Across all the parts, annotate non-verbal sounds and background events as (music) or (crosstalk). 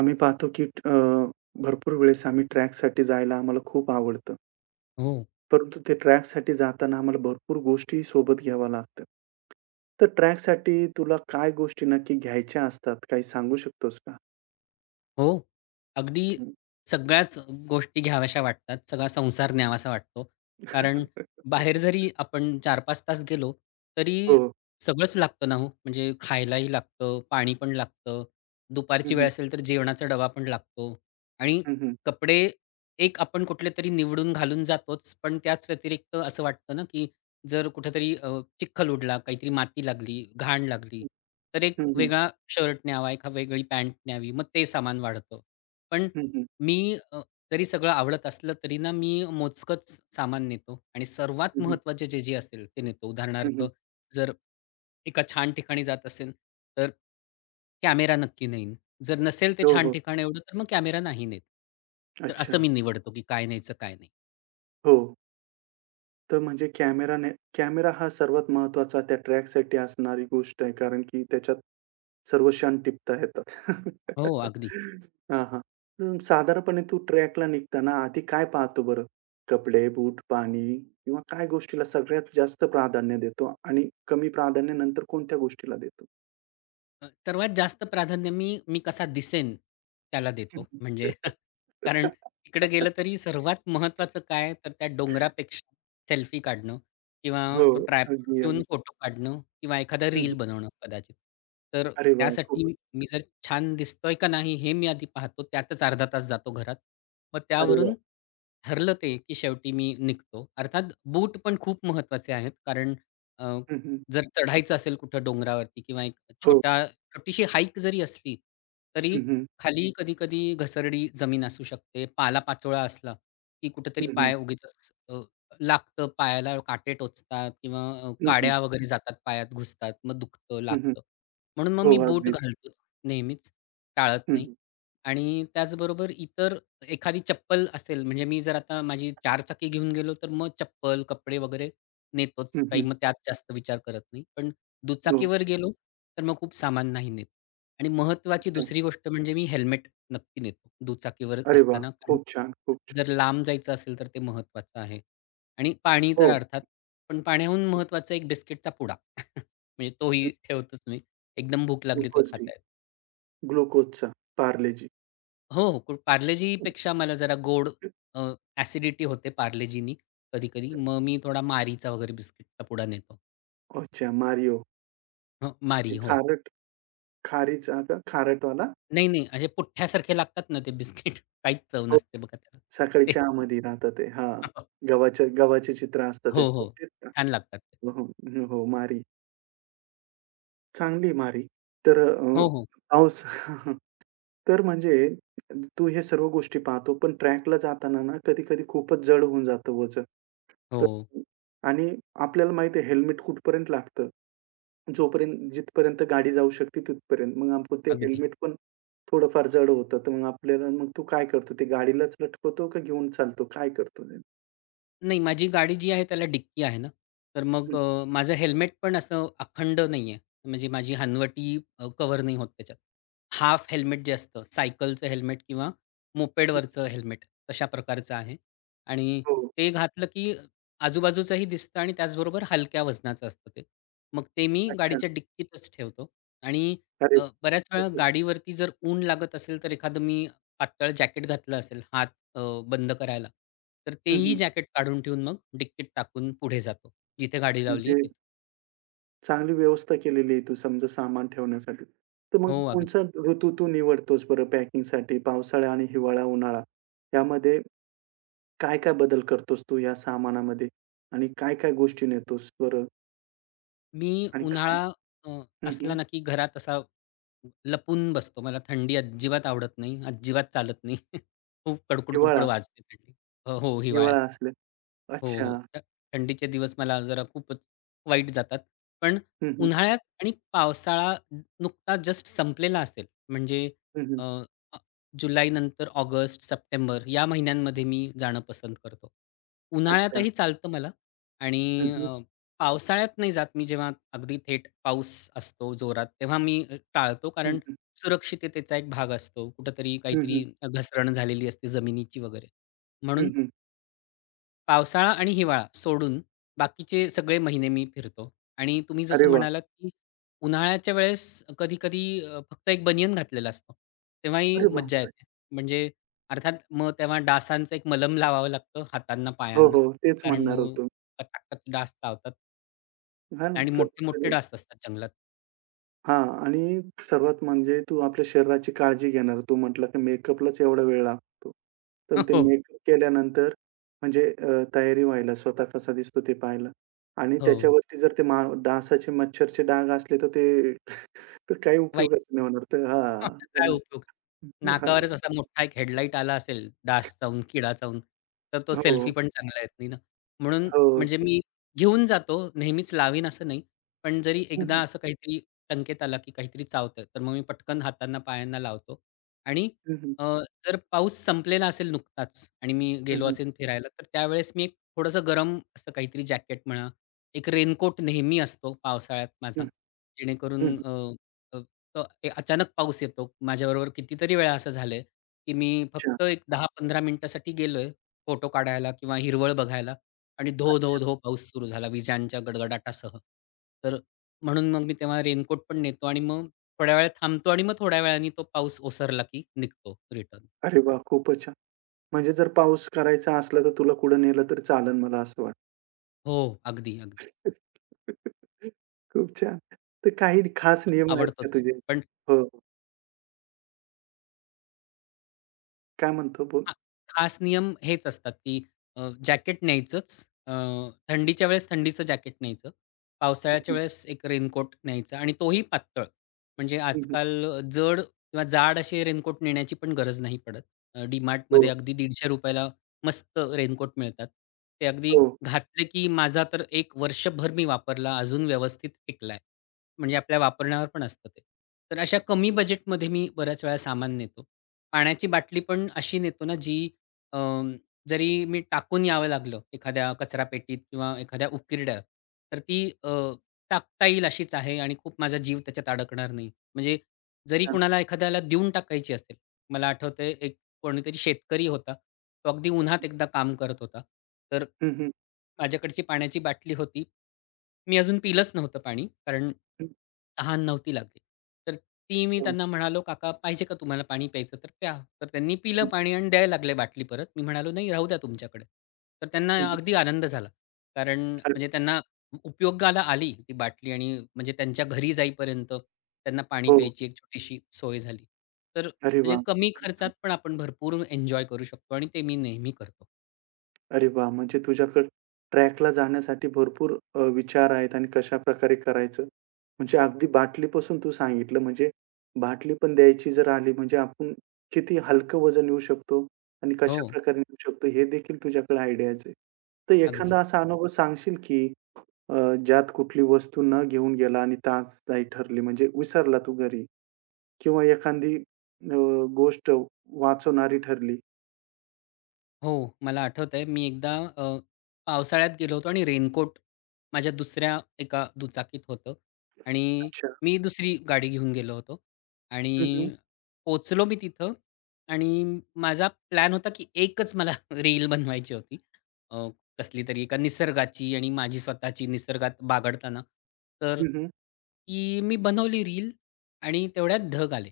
आम्ही पाहतो की भरपूर वेळेस आम्ही ट्रॅकसाठी जायला आम्हाला खूप आवडतं. हो, परंतु ते ट्रॅकसाठी जाताना आम्हाला भरपूर गोष्टी सोबत घ्याव्या लागतात. तर ट्रॅकसाठी तुला काय गोष्टी नक्की घ्यायच्या असतात? काही सांगू शकतोस का? हो. अगदी हं. सगळ्याच गोष्टी घ्याव्याशा वाटतात. सगळा संसार न्यावासा वाटतो. कारण बाहेर (laughs) जरी आपण 4-5 तास गेलो, तरी हो. सगळंच लागतं ना हो. म्हणजे खायलाही लागतं, पाणी पण लागतं, हं, दुपारची वेळ हं. असेल तर जेवणाचा डबा पण लागतो आणि हं, हं. कपडे एक आपण कुठलेतरी निवडून घालून जातोच. पण त्याच व्यतिरिक्त असं वाटतं ना, की जर कुठेतरी चिखल उडला, काहीतरी माती लागली, घाण लागली, तर एक हं, हं. वेगळा शर्ट न्यावा, एक वेगळी पॅन्ट न्यावी. मग ते सामान वाढतं. पण हं, हं. मी अ, जरी सगळं आवडत असलं तरी ना, मी मोजकंच सामान नेतो आणि सर्वात हं, हं. महत्त्वाचे जे असेल ते नेतो. उदाहरणार्थ, हं, जर एका छान ठिकाणी जात असेल, तर कॅमेरा नक्की नेईन. जर नसेल ते हो, छान हो. ठिकाण एवढं, तर मग कॅमेरा नाही नेत. तर असं अच्छा. मी निवडतो, की काय न्यायचं, काय नाही. हो. तर म्हणजे कॅमेरा हा सर्वात महत्वाचा त्या ट्रॅकसाठी असणारी गोष्ट आहे. कारण की त्याच्यात सर्व क्षण टिपता येतात. हो, अगदी. (laughs) हां, हां. साधारणपणे तू ट्रॅकला निघताना आधी काय पाहतो बरं? कपडे, बूट, पाणी किंवा काय गोष्टीला सगळ्यात जास्त प्राधान्य देतो आणि कमी प्राधान्य नंतर कोणत्या गोष्टीला देतो? सर्वात जास्त प्राधान्य मी मी कसा दिसेन त्याला देतो. म्हणजे (laughs) कारण तिकडे गेलं (laughs) तरी सर्वात महत्त्वाचं काय तर त्या डोंगरापेक्षा सेल्फी काढणं किंवा हो. तो ट्रायपॉड अगदी, अगदी. घेऊन फोटो काढणं किंवा एखादा हं, रील बनवणं कदाचित. तर अरे वाह! खूप त्यासाठी मी जर छान दिसतोय का नाही हे मी आधी पाहतो. त्यातच अर्धा तास जातो घरात. मग अरे वाह! त्यावरून ठरलं ते, की शेवटी मी निघतो. अर्थात बूट पण खूप महत्त्वाचे आहेत. कारण अ, हं, जर चढायचं असेल कुठं डोंगरावरती किंवा एक हो. छोटा छोटीशी हाईक जरी असली, तरी हं, हं. खाली कधी-कधी घसरडी जमीन असू शकते. पालापाचोळा असला, की कुठेतरी हं, हं. पाय उगीचच लागतं. पायाला काटे टोचतात किंवा हं, काड्या वगैरे जातात पायात घुसतात. मग दुखतं, लागतं. म्हणून मग हो, मी बूट अगदी. घालतोच नेहमीच, टाळत हं, नाही. हं. आणि त्याचबरोबर इतर एखादी चप्पल असेल म्हणजे मी जर आता माझी चारचाकी घेऊन गेलो, तर मग चप्पल, कपडे वगैरे नेतोच. हं, काही हं. मग त्यात जास्त विचार करत नाही. पण हो. दुचाकीवर गेलो, तर मग खूप सामान नाही नेत. आणि महत्त्वाची अच्छा. दुसरी गोष्ट म्हणजे मी हेल्मेट नक्की नेतो दुचाकीवर अरे वाह! असताना. कारण खूप छान, खूप छान. जर लांब जायचं असेल, तर ते महत्त्वाचं आहे. आणि पाणी तर हो. अर्थात, पण पाण्याहून महत्त्वाचा एक बिस्किटचा पुडा. (laughs) म्हणजे तोही ठेवतोच मी. एकदम भूक लागली तर ग्लुकोज डी, खाता येतं. ग्लुकोजचा, पार्लेजी. हो, हो. पार्लेजीपेक्षा मला जरा गोड ॲसिडिटी होते पार्लेजीनी कधी-कधी. मग मी थोडा मारीचा वगैरे बिस्किटचा पुडा नेतो. अच्छा, Mario. हं, ते मारी. हो. खारट खारीचा का खारटवाला? नाही, नाही. असे पुठ्ठ्यासारखे लागतात ना ते बिस्किट. (laughs) काहीच चव हो. नसते बघा त्याला. सकाळी ते चहामध्ये राहतं ते. हां. (laughs) गव्हाचे चित्र असतं हो, त्याच्यावर. हो. तेच का? छान लागतात ते. हो, हो. हो, Marie. चांगली आहे Marie. तर हो, हो. पाऊस तर म्हणजे तू हे सर्व गोष्टी पाहतो, पण ट्रॅकला जाताना ना, कधी-कधी खूपच जड होऊन जातं वजन. तर हो. आणि आपल्याला माहिती आहे हेल्मेट कुठपर्यंत लागतं. जोपर्यंत जिथपर्यंत गाडी जाऊ शकते तिथपर्यंत. मग आपण ते अगदी. हेल्मेट पण थोडंफार जड होतं. तर मग आपल्याला मग तू काय करतो? ते गाडीलाच लटकवतो का घेऊन चालतो? काय करतो? ते? नाही, माझी गाडी जी आहे त्याला डिक्की आहे ना, तर मग हं. माझं हेल्मेट पण असं अखंड नाही आहे. म्हणजे माझी हनवटी कव्हर नाही होत त्याच्यात. हाफ हेल्मेट जे असतं, सायकलचं हेल्मेट किंवा मोपेडवरचं हेल्मेट तशा प्रकारचं आहे आणि हो. ते घातलं की आजूबाजूचंही दिसतं आणि त्याचबरोबर हलक्या वजनाचं असतं ते. मग ते मी अच्छा. गाडीच्या डिक्कीतच ठेवतो आणि अरे वाह! बऱ्याच वेळा खूपच. गाडीवरती जर ऊन लागत असेल, तर एखादं मी पातळ जॅकेट घातलं असेल, हात अ, बंद करायला. तर हं, तेही हं. जॅकेट काढून ठेवून मग डिक्कीत टाकून पुढे जातो. जिथे गाडी लावली आहे म्हणजे तिथं. चांगली व्यवस्था केलेली आहे तू समजा सामान ठेवण्यासाठी. तर हो, मग कोणचा अगदी. ऋतू तू निवडतोस बरं पॅकिंगसाठी? पावसाळा आणि हिवाळा, उन्हाळा यामध्ये काय-काय बदल करतोस तू या सामानामध्ये? आणि काय-काय गोष्टी नेतोस बरं? मी आणि उन्हाळा अ, हं, हं. असला ना, की घरात असा लपून बसतो. मला थंडी अजिबात आवडत नाही, अजिबात चालत नाही. (laughs) खूप कडकुड-कुडकुड हिवाळा वाजते थंडी. हो, हिवाळ्यात. हिवाळा असले. हो, अच्छा. हो. थंडीचे दिवस मला जरा खूपच वाईट जातात. पण हं, हं. उन्हाळ्यात आणि पावसाळा नुकता जस्ट संपलेला असेल, म्हणजे हं, हं. अ, अ, जुलैनंतर ऑगस्ट, सप्टेंबर या महिन्यांमध्ये मी जाणं पसंत करतो. अच्छा. उन्हाळ्यातही चालतं मला हं, आणि हं. पावसाळ्यात नाही जात मी जेव्हा अगदी थेट पाऊस असतो जोरात, तेव्हा मी टाळतो हं, कारण हं. सुरक्षिततेचा एक भाग असतो. कुठेतरी हं, काहीतरी हं. घसरण झालेली असते जमिनीची वगैरे. हं, म्हणून हं. पावसाळा आणि हिवाळा सोडून बाकीचे सगळे महिने मी फिरतो आणि तुम्ही अरे जसं वाह! म्हणालात, की उन्हाळ्याच्या वेळेस कधी-कधी फक्त एक बनियन घातलेला असतो. तेव्हाही अरे मज्जा बापरे! येते. म्हणजे अर्थात मग तेव्हा डासांचं एक मलम लावावं लागतं हातांना, हो, पायांना. हो. तेच कारण म्हणणार मग होतो. कचाकच डास चावतात. हां ना. आणि मोठे-मोठे कधीतरी डास असतात जंगलात. हां आणि सर्वात म्हणजे तू आपल्या शरीराची काळजी घेणार. तू म्हटला की मेकअपलाच एवढा वेळ लागतो. तर (laughs) ते हो, मेकअप केल्यानंतर म्हणजे तयारी व्हायला, स्वतः कसा दिसतो ते पाहायला आणि हो. त्याच्यावरती जर ते डासाचे, मच्छरचे डाग असले तर ते तर काही वाईट उपयोगाचं नाही होणार. तर हां, (laughs) हां, आहे काय ना. उपयोग? हां. नाकावरच असा मोठा एक हेडलाइट आला असेल, डास चावून, किडा चावून, तर तो सेल्फी हो, पण चांगला येत नाही ना. म्हणून हो. म्हणजे मी घेऊन जातो, नेहमीच लावीन असं नाही. पण जरी हं, एकदा हं. असं काहीतरी संकेत आला, की काहीतरी चावतंय, तर मग मी पटकन हातांना, पायांना लावतो आणि हं, हं. अ, जर पाऊस संपलेला असेल नुकताच आणि मी हं, गेलो हं. असेन फिरायला, तर त्यावेळेस मी एक थोडंसं गरम असं काहीतरी जॅकेट म्हणा, एक रेनकोट नेहमी असतो पावसाळ्यात माझा, हं, जेणेकरून हं, हं. अ, अ, ए अचानक पाऊस येतो. माझ्याबरोबर कितीतरी वेळा असं झालंय, की मी अच्छा, फक्त एक 10-15 मिनिटासाठी गेलोय फोटो काढायला किंवा हिरवळ बघायला आणि धो, अच्छा. धो, धो पाऊस सुरू झाला विजांच्या गडगडाटासह. तर म्हणून मग मी तेव्हा रेनकोट पण नेतो आणि मग थोड्या वेळ थांबतो आणि मग थोड्या वेळाने तो पाऊस ओसरला की निघतो रिटर्न. अरे वाह! खूपच छान. म्हणजे जर पाऊस करायचा असला तर तुला कुठं नेलं तरी चालेल मला असं वाटतं. हो, अगदी, अगदी. खूप छान. तर काही खास नियम आहेत का आवडतोच. तुझे? पण हो, हो. काय म्हणतो? बोल. हां, खास नियम हेच असतात, की जॅकेट न्यायचंच. अ, थंडीच्या वेळेस थंडीचं जॅकेट न्यायचं. हं, पावसाळ्याच्या हं. वेळेस एक रेनकोट न्यायचा आणि तोही पातळ. म्हणजे हं, आजकाल जड किंवा जाड असे रेनकोट नेण्याची पण गरज नाही पडत. DMartमध्ये हो, अगदी 150 ला मस्त रेनकोट मिळतात. ते अगदी हो. घातले, की माझा तर 1 वर्षभर मी वापरला, अजून व्यवस्थित टिकलाय. म्हणजे आपल्या वापरण्यावर पण असतं ते. तर अशा कमी बजेटमध्ये मी बऱ्याच वेळा सामान नेतो. पाण्याची बाटली पण अशी नेतो ना जी अं, जरी मी टाकून यावं लागलं एखाद्या कचरा पेटीत किंवा एखाद्या उकिरड्यात, तर ती टाकता येईल अशीच आहे आणि खूप माझा जीव त्याच्यात अडकणार नाही. म्हणजे जरी हां. कुणाला एखाद्याला देऊन टाकायची असेल, मला आठवतंय कोणीतरी शेतकरी होता. तो अगदी उन्हात एकदा काम करत होता. तर हं, हं. माझ्याकडची पाण्याची बाटली होती. मी अजून पिलंच नव्हतं पाणी, कारण हं. तहान नव्हती लागली. तर ती मी हो, त्यांना म्हणालो, "काका पाहिजे का तुम्हाला पाणी प्यायचं तर प्या." तर त्यांनी पिलं हो. पाणी आणि द्यायला लागले बाटली परत. मी म्हणालो, "नाही राहू द्या तुमच्याकडे." तर हं, त्यांना अगदी हं. आनंद झाला. कारण अरे, म्हणजे त्यांना उपयोगाला आली ती बाटली आणि म्हणजे त्यांच्या घरी जाईपर्यंत त्यांना पाणी हो. प्यायची एक छोटीशी सोय झाली. तर अरे म्हणजे वाह! कमी खूपच छान. खर्चात पण आपण भरपूर एन्जॉय करू शकतो आणि ते मी नेहमी करतो. अरे वाह! म्हणजे तुझ्याकडे ट्रॅकला जाण्यासाठी भरपूर विचार आहेत आणि कशाप्रकारे करायचं. म्हणजे अगदी बाटलीपासून तू सांगितलं म्हणजे बाटली पण द्यायची जर आली म्हणजे आपण किती हलकं वजन नेऊ शकतो आणि हो, कशाप्रकारे नेऊ शकतो हे देखील तुझ्याकडे आयडियाज आहे. तर अगदी. एखादा असा अनुभव सांगशील की ज्यात कुठली वस्तू न घेऊन गेला आणि त्रासदायी ठरली म्हणजे विसरला तू घरी किंवा एखादी गोष्ट वाचवणारी ठरली. हो, मला आठवतंय मी एकदा पावसाळ्यात गेलो होतो आणि रेनकोट माझ्या दुसऱ्या एका दुचाकीत होतं आणि अच्छा. मी दुसरी गाडी घेऊन गेलो होतो हं, हं. आणि पोहोचलो मी तिथं आणि माझा प्लॅन होता, की एकच मला (laughs) रील बनवायची होती. अ, कसलीतरी एका निसर्गाची आणि माझी स्वतःची निसर्गात बागडताना. तर हं, हं. ती मी बनवली रील आणि तेवढ्यात ढग आले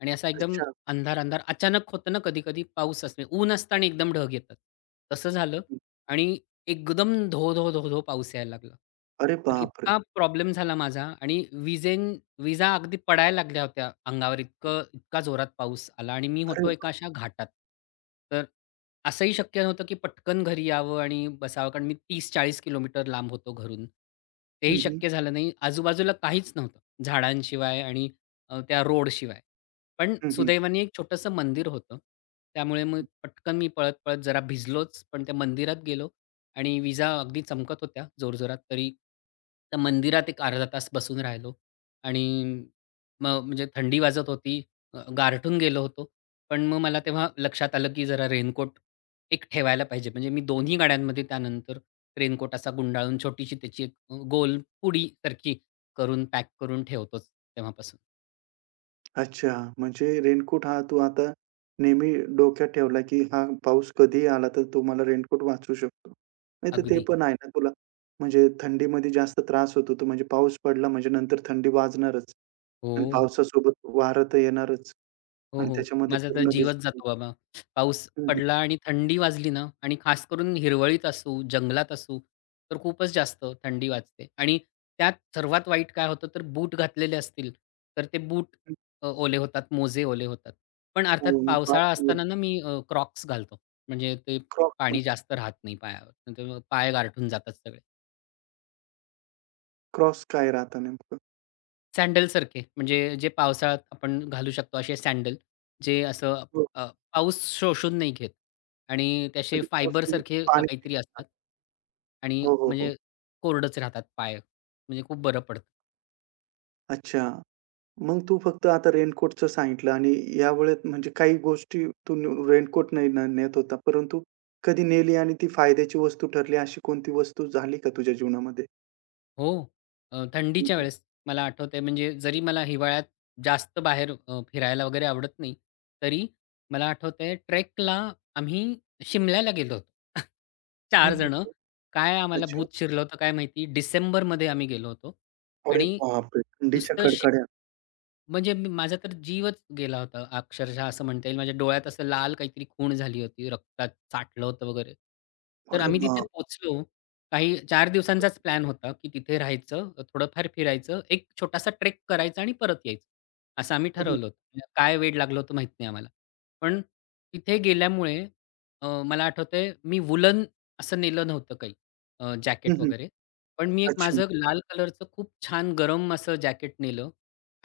आणि असा एकदम अच्छा. अंधार, अंधार. अचानक होतं ना कधी-कधी पाऊस असणे. ऊन असतं एकदम ढग येतात. तसं झालं आणि एकदम धो, धो, धो, धो पाऊस यायला लागला. अरे तर बापरे! इतका प्रॉब्लेम झाला माझा आणि विजा अगदी पडायला लागल्या होत्या अंगावर इतका जोरात पाऊस आला आणि मी अरे होतो एका बाप अशा घाटात. तर असंही शक्य नव्हतं की पटकन घरी यावं आणि बसावं कारण मी 30-40 किलोमीटर लांब होतो घरून. तेही हं, हं. शक्य झालं नाही. आजूबाजूला काहीच नव्हतं झाडांशिवाय आणि त्या रोडशिवाय. पण हं, हं, सुदैवाने एक छोटंसं मंदिर होतं. त्यामुळे मग हं. पटकन मी पळत-पळत जरा भिजलोच, पण त्या मंदिरात गेलो आणि विजा अगदी चमकत होत्या जोरजोरात. तरी त्या मंदिरात एक अर्धा तास बसून राहिलो आणि मग म्हणजे थंडी वाजत होती. गारठून गेलो होतो. पण मग मला तेव्हा लक्षात आलं, की जरा रेनकोट एक ठेवायला पाहिजे. म्हणजे मी दोन्ही गाड्यांमध्ये त्यानंतर रेनकोट असा गुंडाळून छोटीशी त्याची एक गोल पुडीसारखी करून पॅक करून ठेवतोच तेव्हापासून. अच्छा, म्हणजे रेनकोट हा तू आता नेहमी डोक्यात ठेवला, की हा पाऊस कधीही आला तर तो मला रेनकोट वाचवू शकतो. नाहीतर ते अगदी. पण आहे ना तुला म्हणजे थंडीमध्ये जास्त त्रास होतो तो म्हणजे पाऊस पडला म्हणजे नंतर थंडी वाजणारच आणि हो. पावसासोबत वारं तर येणारच हो, आणि हो. त्याच्यामध्ये माझा तर पूर्ण जीवच भिजलं जातो बाबा. पाऊस हं, हं, पडला आणि थंडी वाजली ना आणि खास करून हिरवळीत असू, जंगलात असू, तर खूपच जास्त थंडी वाजते आणि त्यात सर्वात वाईट काय होतं, तर बूट घातलेले असतील, तर ते बूट हं. ओले होतात, मोजे ओले होतात. पण अर्थात हो, मग पावसाळा असताना ना मी क्रॉक्स घालतो. म्हणजे ते क्रॉप क्रॉप पाणी जास्त राहत नाही पायावर. नाहीतर मग पाय गारठून जातात सगळे. क्रॉस काय राहतं नेमकं? सँडलसारखे म्हणजे जे पावसाळ्यात आपण घालू शकतो असे सँडल, जे असं हो, अ, पाऊस शोषून नाही घेत आणि त्याचे म्हणजे पाऊस फायबरसारखे का पाणी काहीतरी असतात आणि हो, हो, हो. म्हणजे कोरडच राहतात पाय. म्हणजे खूप बरं पडतं. अच्छा. मग तू फक्त आता रेनकोटचं सांगितलं आणि यावेळेस म्हणजे काही गोष्टी तू रेनकोट नाही नेत होता, परंतु कधी नेली आणि ती फायद्याची वस्तू ठरली, अशी कोणती वस्तू झाली का तुझ्या जीवनामध्ये? हो. हं, थंडीच्या हं. वेळेस मला आठवतंय म्हणजे जरी मला हिवाळ्यात जास्त बाहेर फिरायला वगैरे आवडत नाही, तरी मला आठवतंय ट्रेकला आम्ही शिमल्याला गेलो होतो. (laughs) 4 जणं. काय आम्हाला अच्छा. भूत शिरलं होतं काय माहिती? डिसेंबरमध्ये आम्ही गेलो होतो अरे आणि बापरे! थंडीच्या नुसतं कडकड्यात. म्हणजे मी माझा तर जीवच गेला होता अक्षरशः असं म्हणता येईल. माझ्या डोळ्यात असं लाल काहीतरी खूण झाली होती. रक्तात साठलं होतं वगैरे. तर अरे आम्ही तिथे बाप! पोहोचलो. काही 4 दिवसांचाच प्लॅन होता, की तिथे राहायचं, थोडंफार फिरायचं, एक छोटासा ट्रेक करायचा आणि परत यायचं. असं आम्ही हं, हं. ठरवलं होतं. म्हणजे काय वेड लागलं होतं माहीत नाही आम्हाला. पण तिथे गेल्यामुळे मला आठवतंय मी वूलन असं नेलं नव्हतं काही जॅकेट हं, वगैरे. पण मी एक अच्छा. माझं लाल कलरचं खूप छान गरम असं जॅकेट नेलं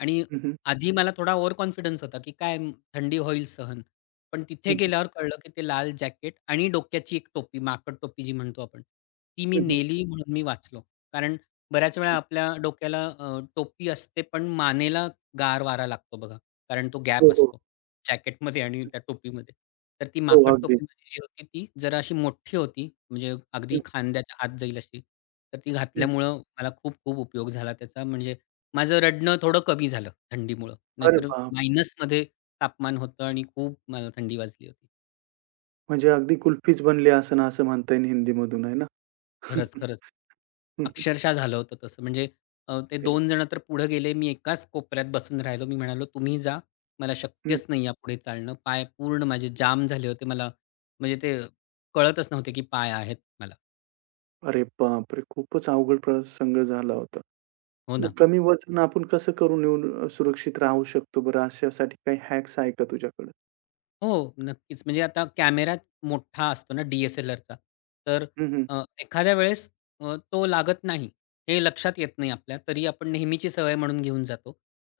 आणि हं, हं. आधी मला थोडा ओव्हर कॉन्फिडन्स होता, की थंडी होईल सहन. पण तिथे हं, गेल्यावर कळलं, की ते लाल जॅकेट आणि डोक्याची एक टोपी, माकड टोपी जी म्हणतो आपण, ती मी नेली म्हणून मी वाचलो. कारण बऱ्याच वेळा अच्छा. आपल्या डोक्याला टोपी असते, पण मानेला गार वारा लागतो बघा, कारण तो हो, गॅप हो. असतो जॅकेटमध्ये आणि त्या टोपीमध्ये. तर ती हो, माकड अगदी. टोपी माझी जी होती, ती जरा अशी मोठी होती, म्हणजे अगदी हं, खांद्याच्या आत जाईल अशी. तर ती हं. घातल्यामुळं मला खूप-खूप उपयोग झाला त्याचा. म्हणजे माझं रडणं थोडं कमी झालं थंडीमुळं. अरे नाहीतर बाप! मायनसमध्ये तापमान होतं आणि खूप मला थंडी वाजली होती. म्हणजे अगदी कुल्फीच बनली असेल असं म्हणता येईल हिंदीमधून आहे ना? खरंच, (laughs) खरंच. हं, अक्षरशः झालं होतं तसं. म्हणजे ते 2 जण तर पुढे गेले. मी एकाच कोपऱ्यात बसून राहिलो. मी म्हणालो, "तुम्ही जा. मला शक्यच नाही यापुढे चालणं." पाय पूर्ण माझे जाम झाले होते. मला म्हणजे ते कळतच नव्हते, की पाय आहेत मला. अरे बापरे! खूपच अवघड प्रसंग झाला होता. हो मग ना. कमी वजन आपण कसं करून येऊन सुरक्षित राहू शकतो बरं? अशासाठी काही हॅक्स आहे का तुझ्याकडे? हो, नक्कीच. म्हणजे आता कॅमेरा मोठा असतो ना डी-एस-एल-आरचा. तर हं, हं. एखाद्या वेळेस तो लागत नाही, हे लक्षात येत नाही आपल्या. तरी आपण नेहमीची सवय म्हणून घेऊन जातो.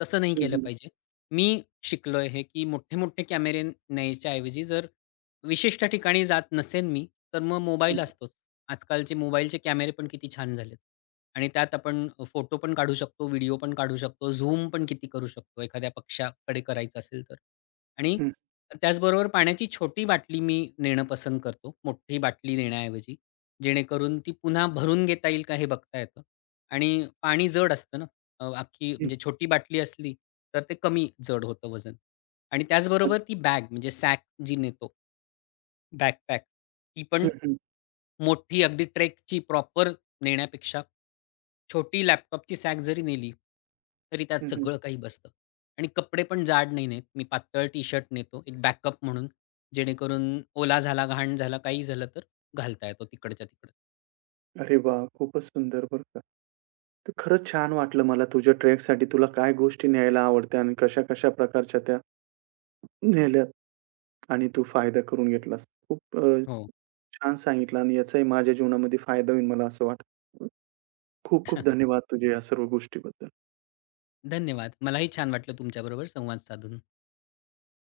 तसं नाही हं, केलं हं. पाहिजे. मी शिकलोय हे, की मोठे-मोठे कॅमेरे न्यायच्या ऐवजी जर विशिष्ट ठिकाणी जात नसेन मी, तर मग हं, मोबाईल असतोच. आजकालचे मोबाईलचे कॅमेरे पण किती छान झालेत. आणि त्यात आपण फोटो पण काढू शकतो, व्हिडिओ पण काढू शकतो, झूम पण किती करू शकतो एखाद्या पक्षाकडे करायचं असेल तर. आणि हं, त्याचबरोबर पाण्याची छोटी बाटली मी नेणं पसंत करतो, मोठी बाटली नेण्याऐवजी. जेणेकरून ती पुन्हा भरून घेता येईल का हे बघता येतं आणि पाणी जड असतं ना, अख्खी हं. म्हणजे छोटी बाटली असली तर ते कमी जड होतं वजन आणि अ, त्याचबरोबर ती बॅग म्हणजे सॅक जी नेतो, बॅकपॅक, ती पण हं, हं. मोठी अगदी ट्रेकची प्रॉपर नेण्यापेक्षा, छोटी लॅपटॉपची सॅक जरी नेली, तरी त्यात हं, हं. सगळं काही बसतं. आणि कपडे पण जाड नाही नेत. मी पातळ टी-शर्ट नेतो एक बॅकअप म्हणून, जेणेकरून ओला झाला, घाण झाला, काही झालं तर घालता येतो तिकडच्या तिकडं. अरे वाह! खूपच सुंदर बरं का. तर खरंच छान वाटलं मला तुझ्या ट्रेकसाठी तुला काय गोष्टी न्यायला आवडत्या आणि कशा-कशा प्रकारच्या त्या नेल्यात आणि तू फायदा करून घेतलास. खूप हो. छान सांगितलं आणि याचाही माझ्या जीवनामध्ये फायदा होईल मला असं वाटतं. खूप खूप (laughs) धन्यवाद तुझे या सर्व गोष्टीबद्दल. धन्यवाद. मलाही छान वाटलं तुमच्याबरोबर संवाद साधून.